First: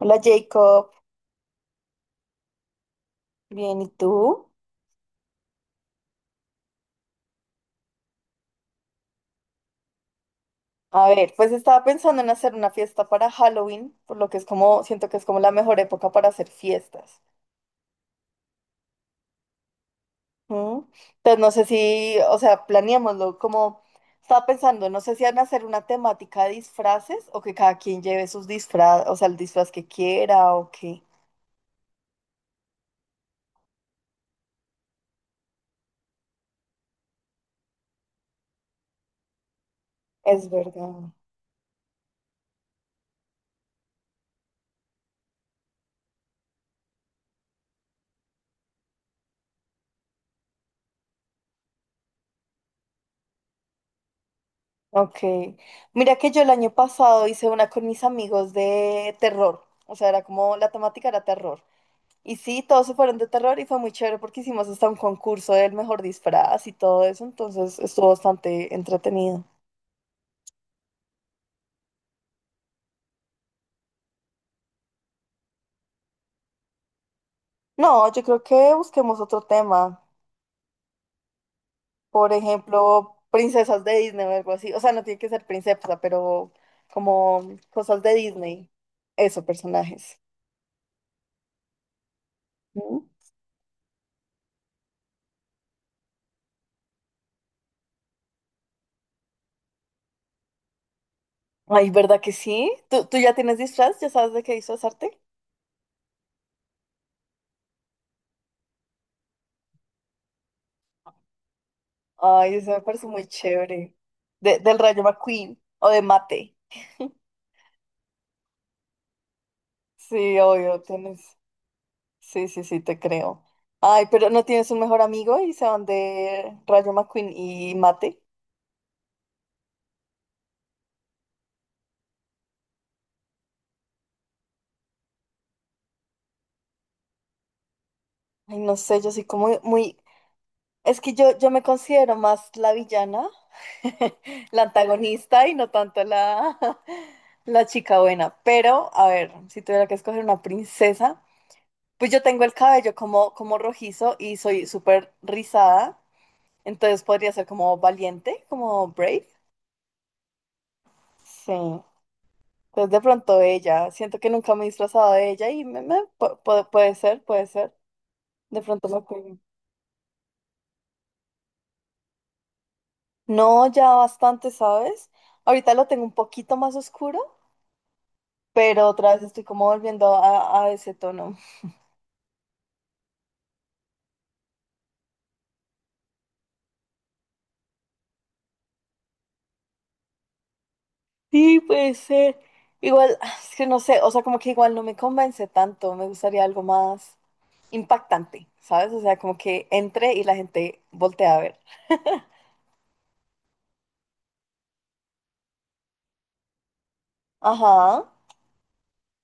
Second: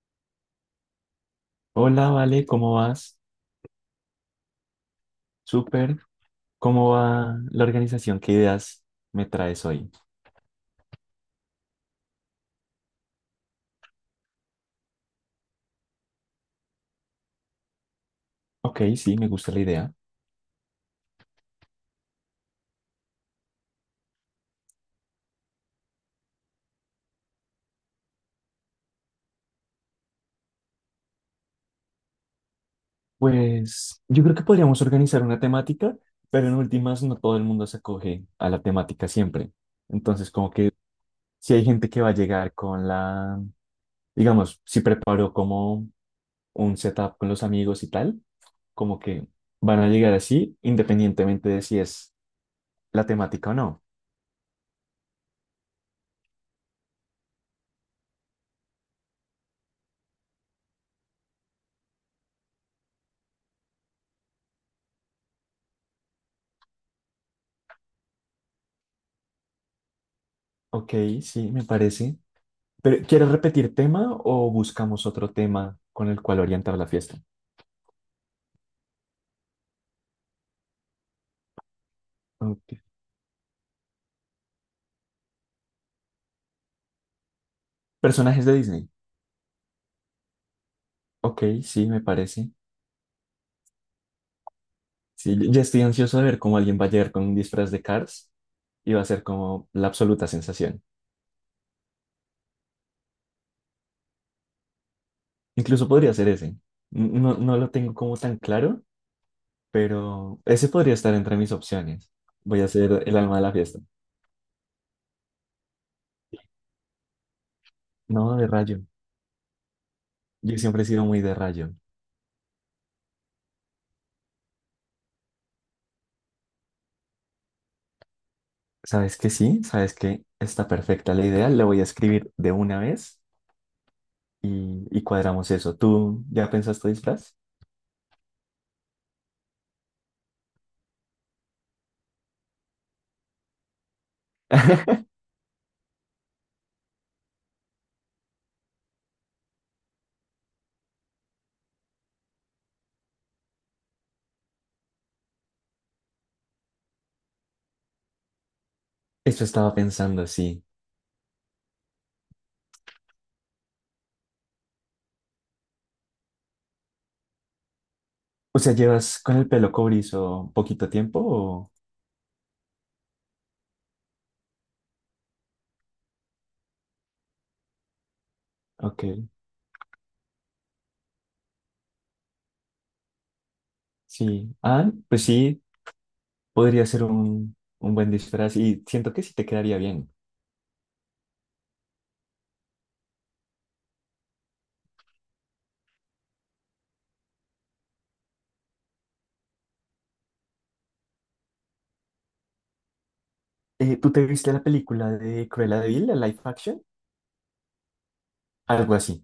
Hola Jacob, Hola, Vale, ¿cómo vas? bien, ¿y tú? Súper. ¿Cómo va la organización? ¿Qué ideas me traes hoy? A ver, pues estaba pensando en hacer una fiesta para Halloween, por lo que es como, siento que es como la mejor época para hacer fiestas. Ok, sí, me gusta la idea. ¿Mm? Entonces no sé si, o sea, planeémoslo, como estaba pensando, no sé si van a hacer una temática de disfraces o que cada quien lleve sus disfraz, o sea, el disfraz que quiera o qué. Pues yo creo que podríamos organizar una temática, pero en últimas no todo el mundo se acoge a la temática siempre. Entonces, Es como que verdad. si hay gente que va a llegar con digamos, si preparó como un setup con los amigos y tal, como que van a llegar así, independientemente de si es la temática o no. Ok. Mira que yo el año pasado hice una con mis amigos de terror, o sea, era como la temática era terror. Y sí, todos se fueron de terror y fue muy chévere porque hicimos hasta un concurso del mejor disfraz y todo eso, entonces estuvo bastante entretenido. Ok, sí, me parece. Pero, ¿quieres repetir tema o buscamos otro tema con el cual orientar la fiesta? No, yo creo que busquemos otro tema, por Ok. ejemplo, princesas de Disney o algo así, o sea, no tiene que ser princesa, pero como cosas de Personajes de Disney, Disney. eso, personajes. Ok, sí, me parece. ¿Mm? Sí, ya estoy ansioso de ver cómo alguien va a llegar con un disfraz de Cars y va a ser como la absoluta sensación. Ay, ¿verdad que sí? ¿Tú ya tienes disfraz? ¿Ya sabes de qué disfrazarte? Incluso podría ser ese. No, no lo tengo como tan claro, pero ese podría estar entre mis opciones. Ay, Voy a eso me ser parece el muy alma de la fiesta. chévere. Del Rayo McQueen o de Mate. No, de rayo. Sí, Yo obvio, siempre he sido tienes. muy de rayo. Sí, sí, sí, te creo. Ay, pero ¿no tienes un mejor amigo y se van de Rayo McQueen y Mate? ¿Sabes que sí? ¿Sabes que está perfecta la idea? La voy a escribir de una vez y cuadramos eso. ¿Tú ya pensaste disfraz? Ay, no sé, yo soy como muy... Es que yo me considero más la villana, la antagonista y no tanto la, la chica buena. Pero, a ver, si tuviera que escoger una princesa, pues yo tengo el cabello como rojizo y soy súper rizada, entonces podría ser como valiente, como brave. Eso estaba pensando, sí. Sí. Entonces de pronto ella, siento que nunca me he disfrazado de ella y puede ser, puede ser. O De sea, pronto me ¿llevas con acuerdo. el pelo cobrizo poquito tiempo o...? No, ya bastante, ¿sabes? Ahorita lo tengo un poquito más oscuro, pero Ok, otra vez estoy como volviendo a ese tono. sí. Ah, pues sí, podría ser un buen disfraz y siento que sí te quedaría bien. Sí, puede ser. Igual, es que no sé, o sea, como que igual no me convence tanto, me gustaría algo más impactante, ¿sabes? O sea, como que entre y la gente voltea a ver. ¿Tú te viste la película de Cruella de Vil, la live action? Ajá. Algo así.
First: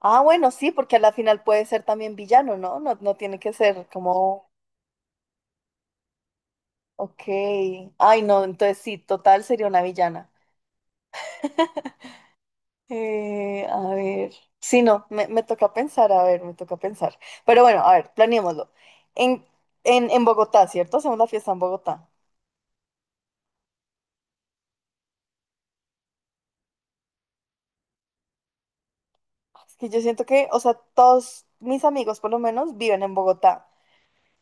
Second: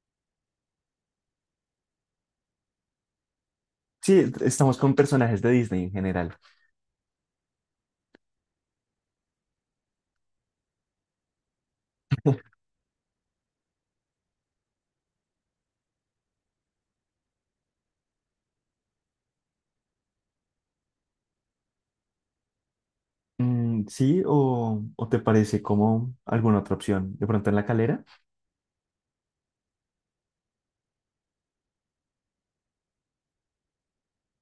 Ah, bueno, sí, porque a la final puede ser también villano, ¿no? No, no tiene que ser Sí, como... estamos con personajes de Disney en general. Ok. Ay, no, entonces sí, total sería una villana. A ver. Sí, no, me toca pensar, a ver, me toca pensar. Pero bueno, a ver, planeémoslo. En, en Bogotá, ¿cierto? Hacemos la fiesta en Bogotá. Mm, sí, ¿o, o te parece como alguna otra opción? ¿De pronto en la Calera? Es que yo siento que, o sea, todos mis amigos por lo menos viven en Bogotá.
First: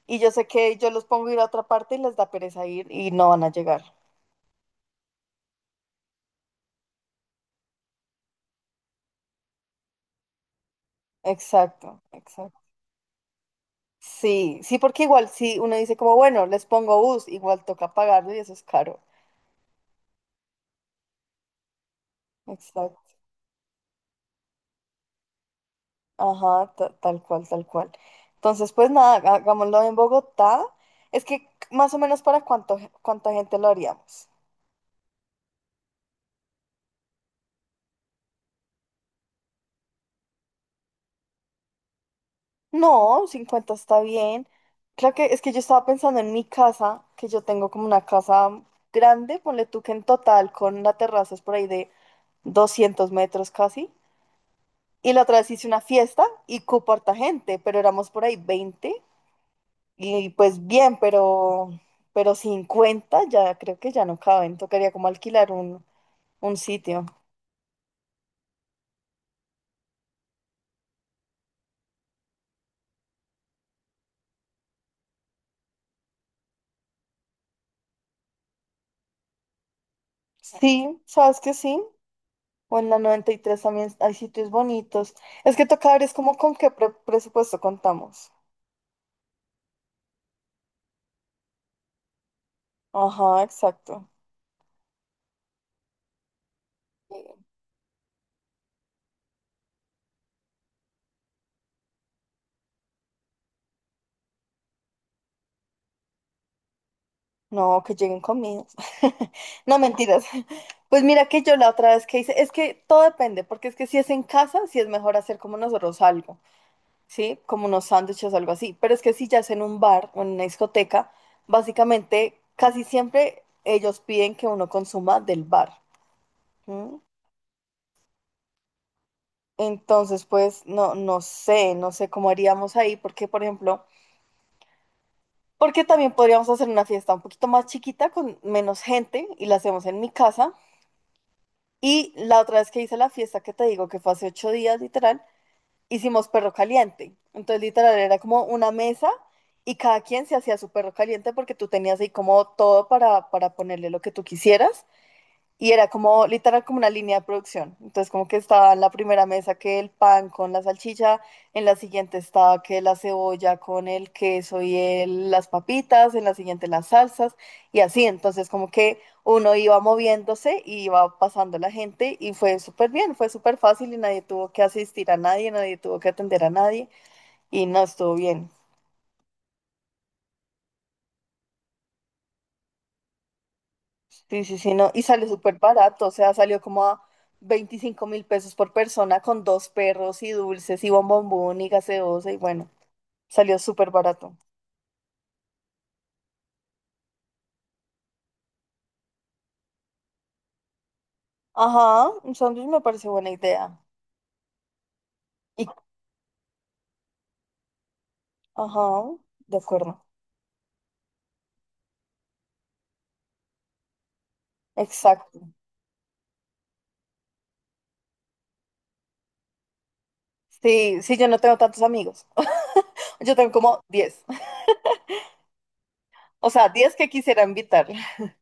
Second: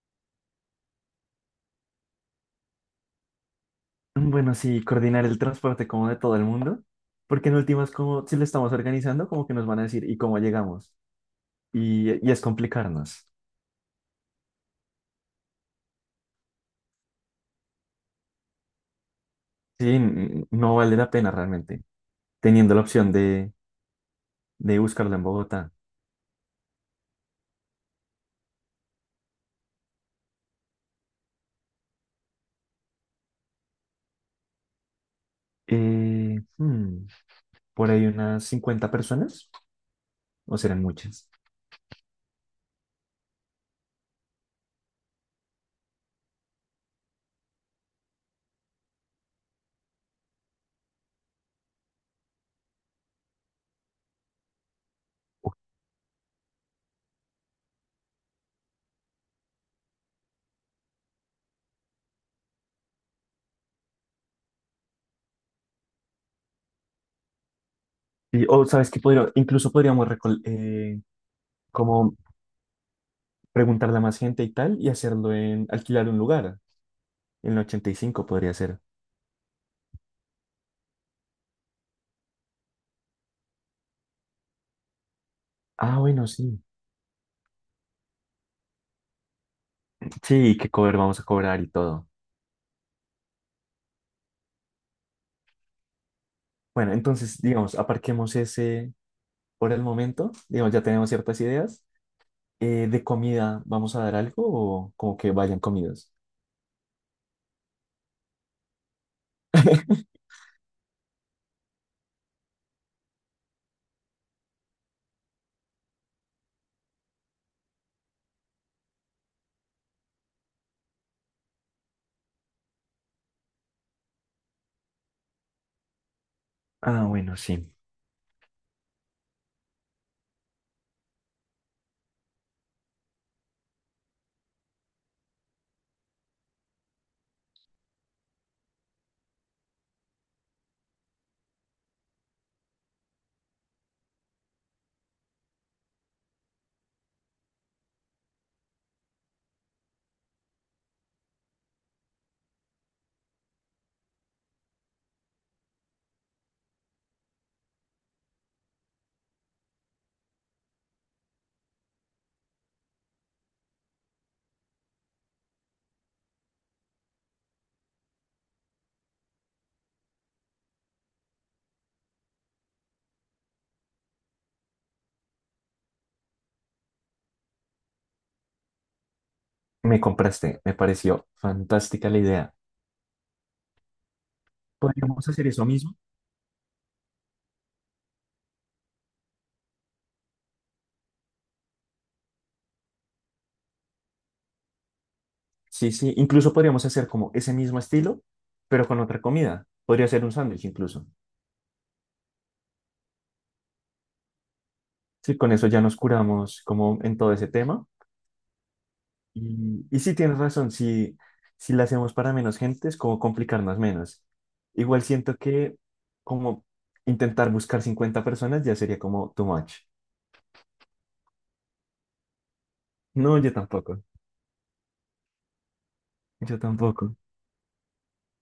Y yo sé que yo los pongo a ir a otra parte y les da pereza ir y no van a llegar. Bueno, sí, coordinar el transporte como de todo el mundo, porque en últimas, como si lo estamos organizando, como que nos van a decir, ¿y cómo llegamos? Exacto, Y es exacto. complicarnos. Sí, sí, porque igual si uno dice como, bueno, les pongo bus, igual toca pagarlo y eso es caro. Sí, no vale la pena realmente, teniendo la Exacto. opción de buscarlo en Bogotá. Ajá, tal cual, tal cual. Entonces, pues nada, hagámoslo en Bogotá. Es que más o menos para cuánto, cuánta gente lo haríamos. Eh, hmm, por ahí unas 50 personas, o serán muchas. No, 50 está bien. Claro que es que yo estaba pensando en mi casa, que yo tengo como una casa grande, ponle tú que en total con la terraza es por ahí de 200 metros casi. Y la otra vez hice una fiesta y cupo harta gente, pero éramos por ahí 20. Y pues bien, pero 50 ya creo que ya no caben. Tocaría como alquilar un sitio. Y, o sabes que podría, incluso podríamos como preguntarle a más gente y tal, y hacerlo en alquilar un lugar. En el 85 podría ser. Sí, sabes que sí. O en la 93 también hay sitios bonitos. Es que toca Ah, ver es bueno, como con sí. qué presupuesto contamos. Sí, qué cover vamos a cobrar y todo. Ajá, exacto. Bueno, entonces, digamos, aparquemos ese por el momento. Digamos, ya tenemos ciertas ideas. ¿De comida vamos a dar algo o como que vayan comidas? No, que lleguen comidas. No, mentiras. Pues mira que yo la otra vez que hice, es que todo depende, porque es que si es en casa, si es mejor hacer como nosotros algo. ¿Sí? Como unos sándwiches o algo así. Pero es que si ya es en un bar o en una discoteca, básicamente casi siempre ellos piden que uno consuma del bar. ¿M? Ah, bueno, sí. Entonces, pues no, no sé, no sé cómo haríamos ahí, porque por ejemplo, porque también podríamos hacer una fiesta un poquito más chiquita con menos gente y la hacemos en mi casa. Y la otra vez que hice la fiesta que te digo que fue hace 8 días, literal, hicimos perro caliente. Entonces, literal, era como una mesa y cada quien se hacía su perro caliente porque tú tenías ahí como todo para ponerle lo que tú quisieras. Y era como literal como una línea de producción. Entonces como que estaba en la primera mesa que el pan con la salchicha, en la siguiente estaba que la cebolla con el queso y las papitas, en la siguiente las salsas y así. Entonces como que uno iba moviéndose y iba pasando la gente y fue súper bien, fue súper fácil y nadie tuvo que asistir a nadie, nadie tuvo que atender a nadie y no estuvo bien. Me compraste. Me pareció fantástica la idea. Sí, sí, sí, no. Y sale ¿Podríamos hacer súper eso mismo? barato, o sea, salió como a 25 mil pesos por persona con dos perros y dulces y bombombón y gaseosa y bueno, salió súper barato. Sí, sí. Incluso podríamos hacer como ese mismo estilo, pero con otra comida. Podría ser un sándwich incluso. Ajá, un sándwich me parece buena idea. Sí, con Y, eso ya nos curamos como en todo ese tema. ajá, de Y acuerdo. sí, tienes razón, si, si la hacemos para menos gente es como complicarnos menos. Igual siento Exacto. que como intentar buscar 50 personas ya sería como too much. Sí, sí, yo no tengo tantos amigos. Yo No, tengo yo como tampoco, 10. O yo sea, 10 que tampoco. quisiera invitar.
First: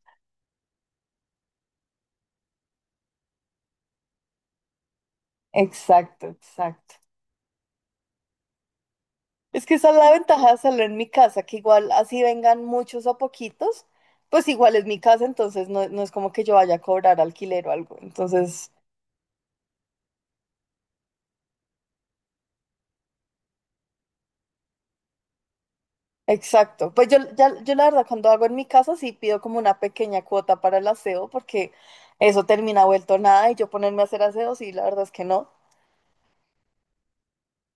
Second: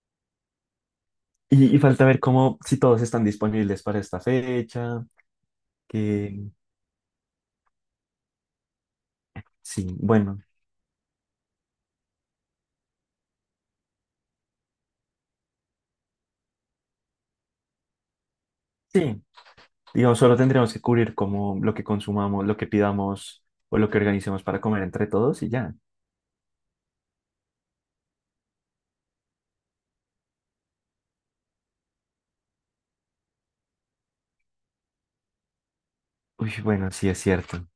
Y falta ver cómo, si todos están disponibles para esta fecha, Exacto, que exacto. Es que sí, esa es la bueno, ventaja de hacerlo en mi casa, que igual así vengan muchos o poquitos, pues igual es mi casa, entonces no, no es como que yo vaya a cobrar alquiler o algo. Entonces, sí, digamos, solo tendríamos que cubrir como lo que consumamos, lo que pidamos o lo que organicemos para comer entre todos y ya. exacto. Pues yo, yo la verdad cuando hago en mi casa sí pido como una pequeña cuota para el aseo, porque eso termina vuelto nada y yo ponerme a hacer aseo, sí, la verdad es que no. Uy, bueno, sí es cierto.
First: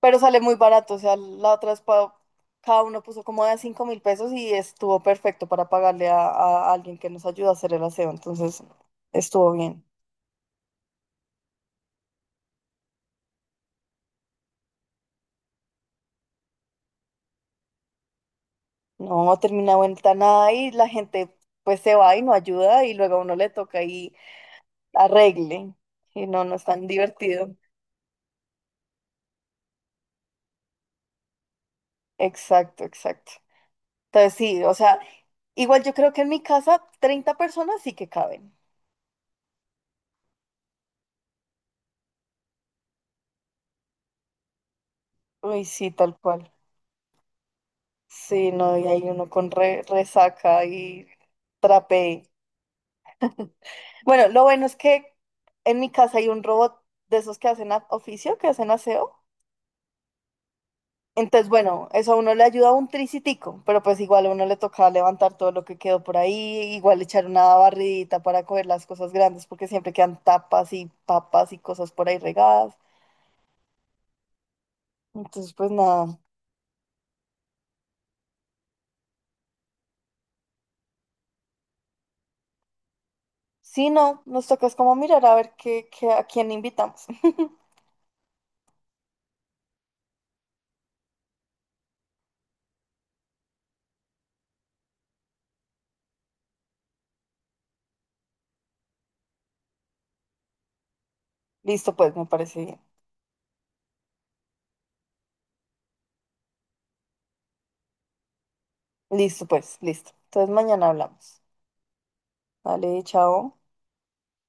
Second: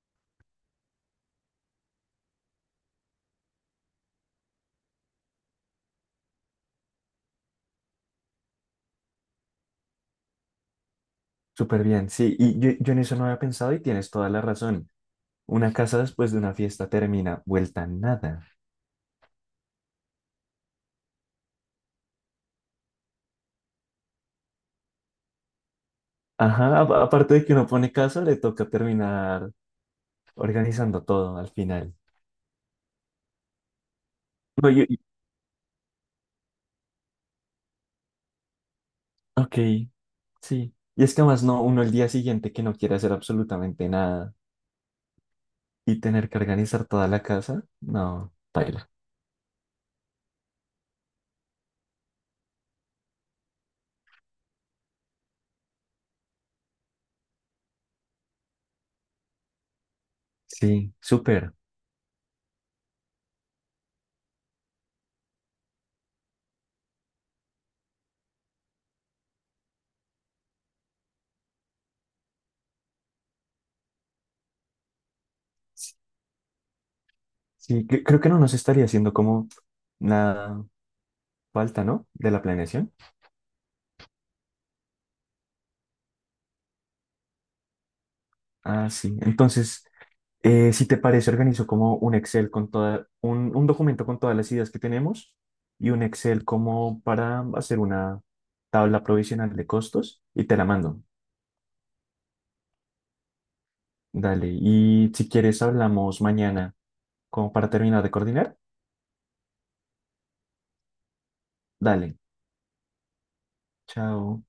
Pero sale muy barato, o sea, la otra vez cada uno puso como de 5.000 pesos y estuvo perfecto para pagarle a alguien que nos ayuda a hacer el aseo, entonces estuvo bien. Súper bien, sí, yo en eso no había pensado y tienes toda la razón. Una casa después de una fiesta termina vuelta nada. No, termina ventana ahí, la gente pues se va y no ayuda y luego a uno le toca ahí arregle. Y no, no es Ajá, tan aparte de que divertido. uno pone casa, le toca terminar organizando todo al final. Exacto, exacto. Entonces sí, No, o sea, igual yo creo que en mi casa 30 personas sí que caben. ok, sí. Y es que además no, uno el día siguiente que no quiere hacer absolutamente nada Uy, sí, y tal tener que cual. organizar toda la casa, no, Sí, no, y paila. hay uno con resaca y trapé. Bueno, lo bueno es que en mi casa hay un robot de esos que hacen oficio, que hacen aseo. Sí, Entonces, súper. bueno, eso a uno le ayuda un tricitico, pero pues igual a uno le toca levantar todo lo que quedó por ahí, igual echar una barridita para coger las cosas grandes, porque siempre quedan tapas y papas y cosas por ahí regadas. Entonces, pues nada. Sí, creo que no nos estaría haciendo como nada falta, ¿no? De la planeación. Sí, no, nos toca es como mirar a ver qué, a quién invitamos. Ah, sí. Entonces... si te parece, organizo como un Excel con toda, un documento con todas las ideas que tenemos y un Excel como para hacer una tabla provisional de costos y te la mando. Listo, pues, me parece bien. Dale. Y si quieres, hablamos mañana como para terminar de coordinar. Listo, pues, listo. Entonces mañana hablamos. Dale. Vale, chao. Chao.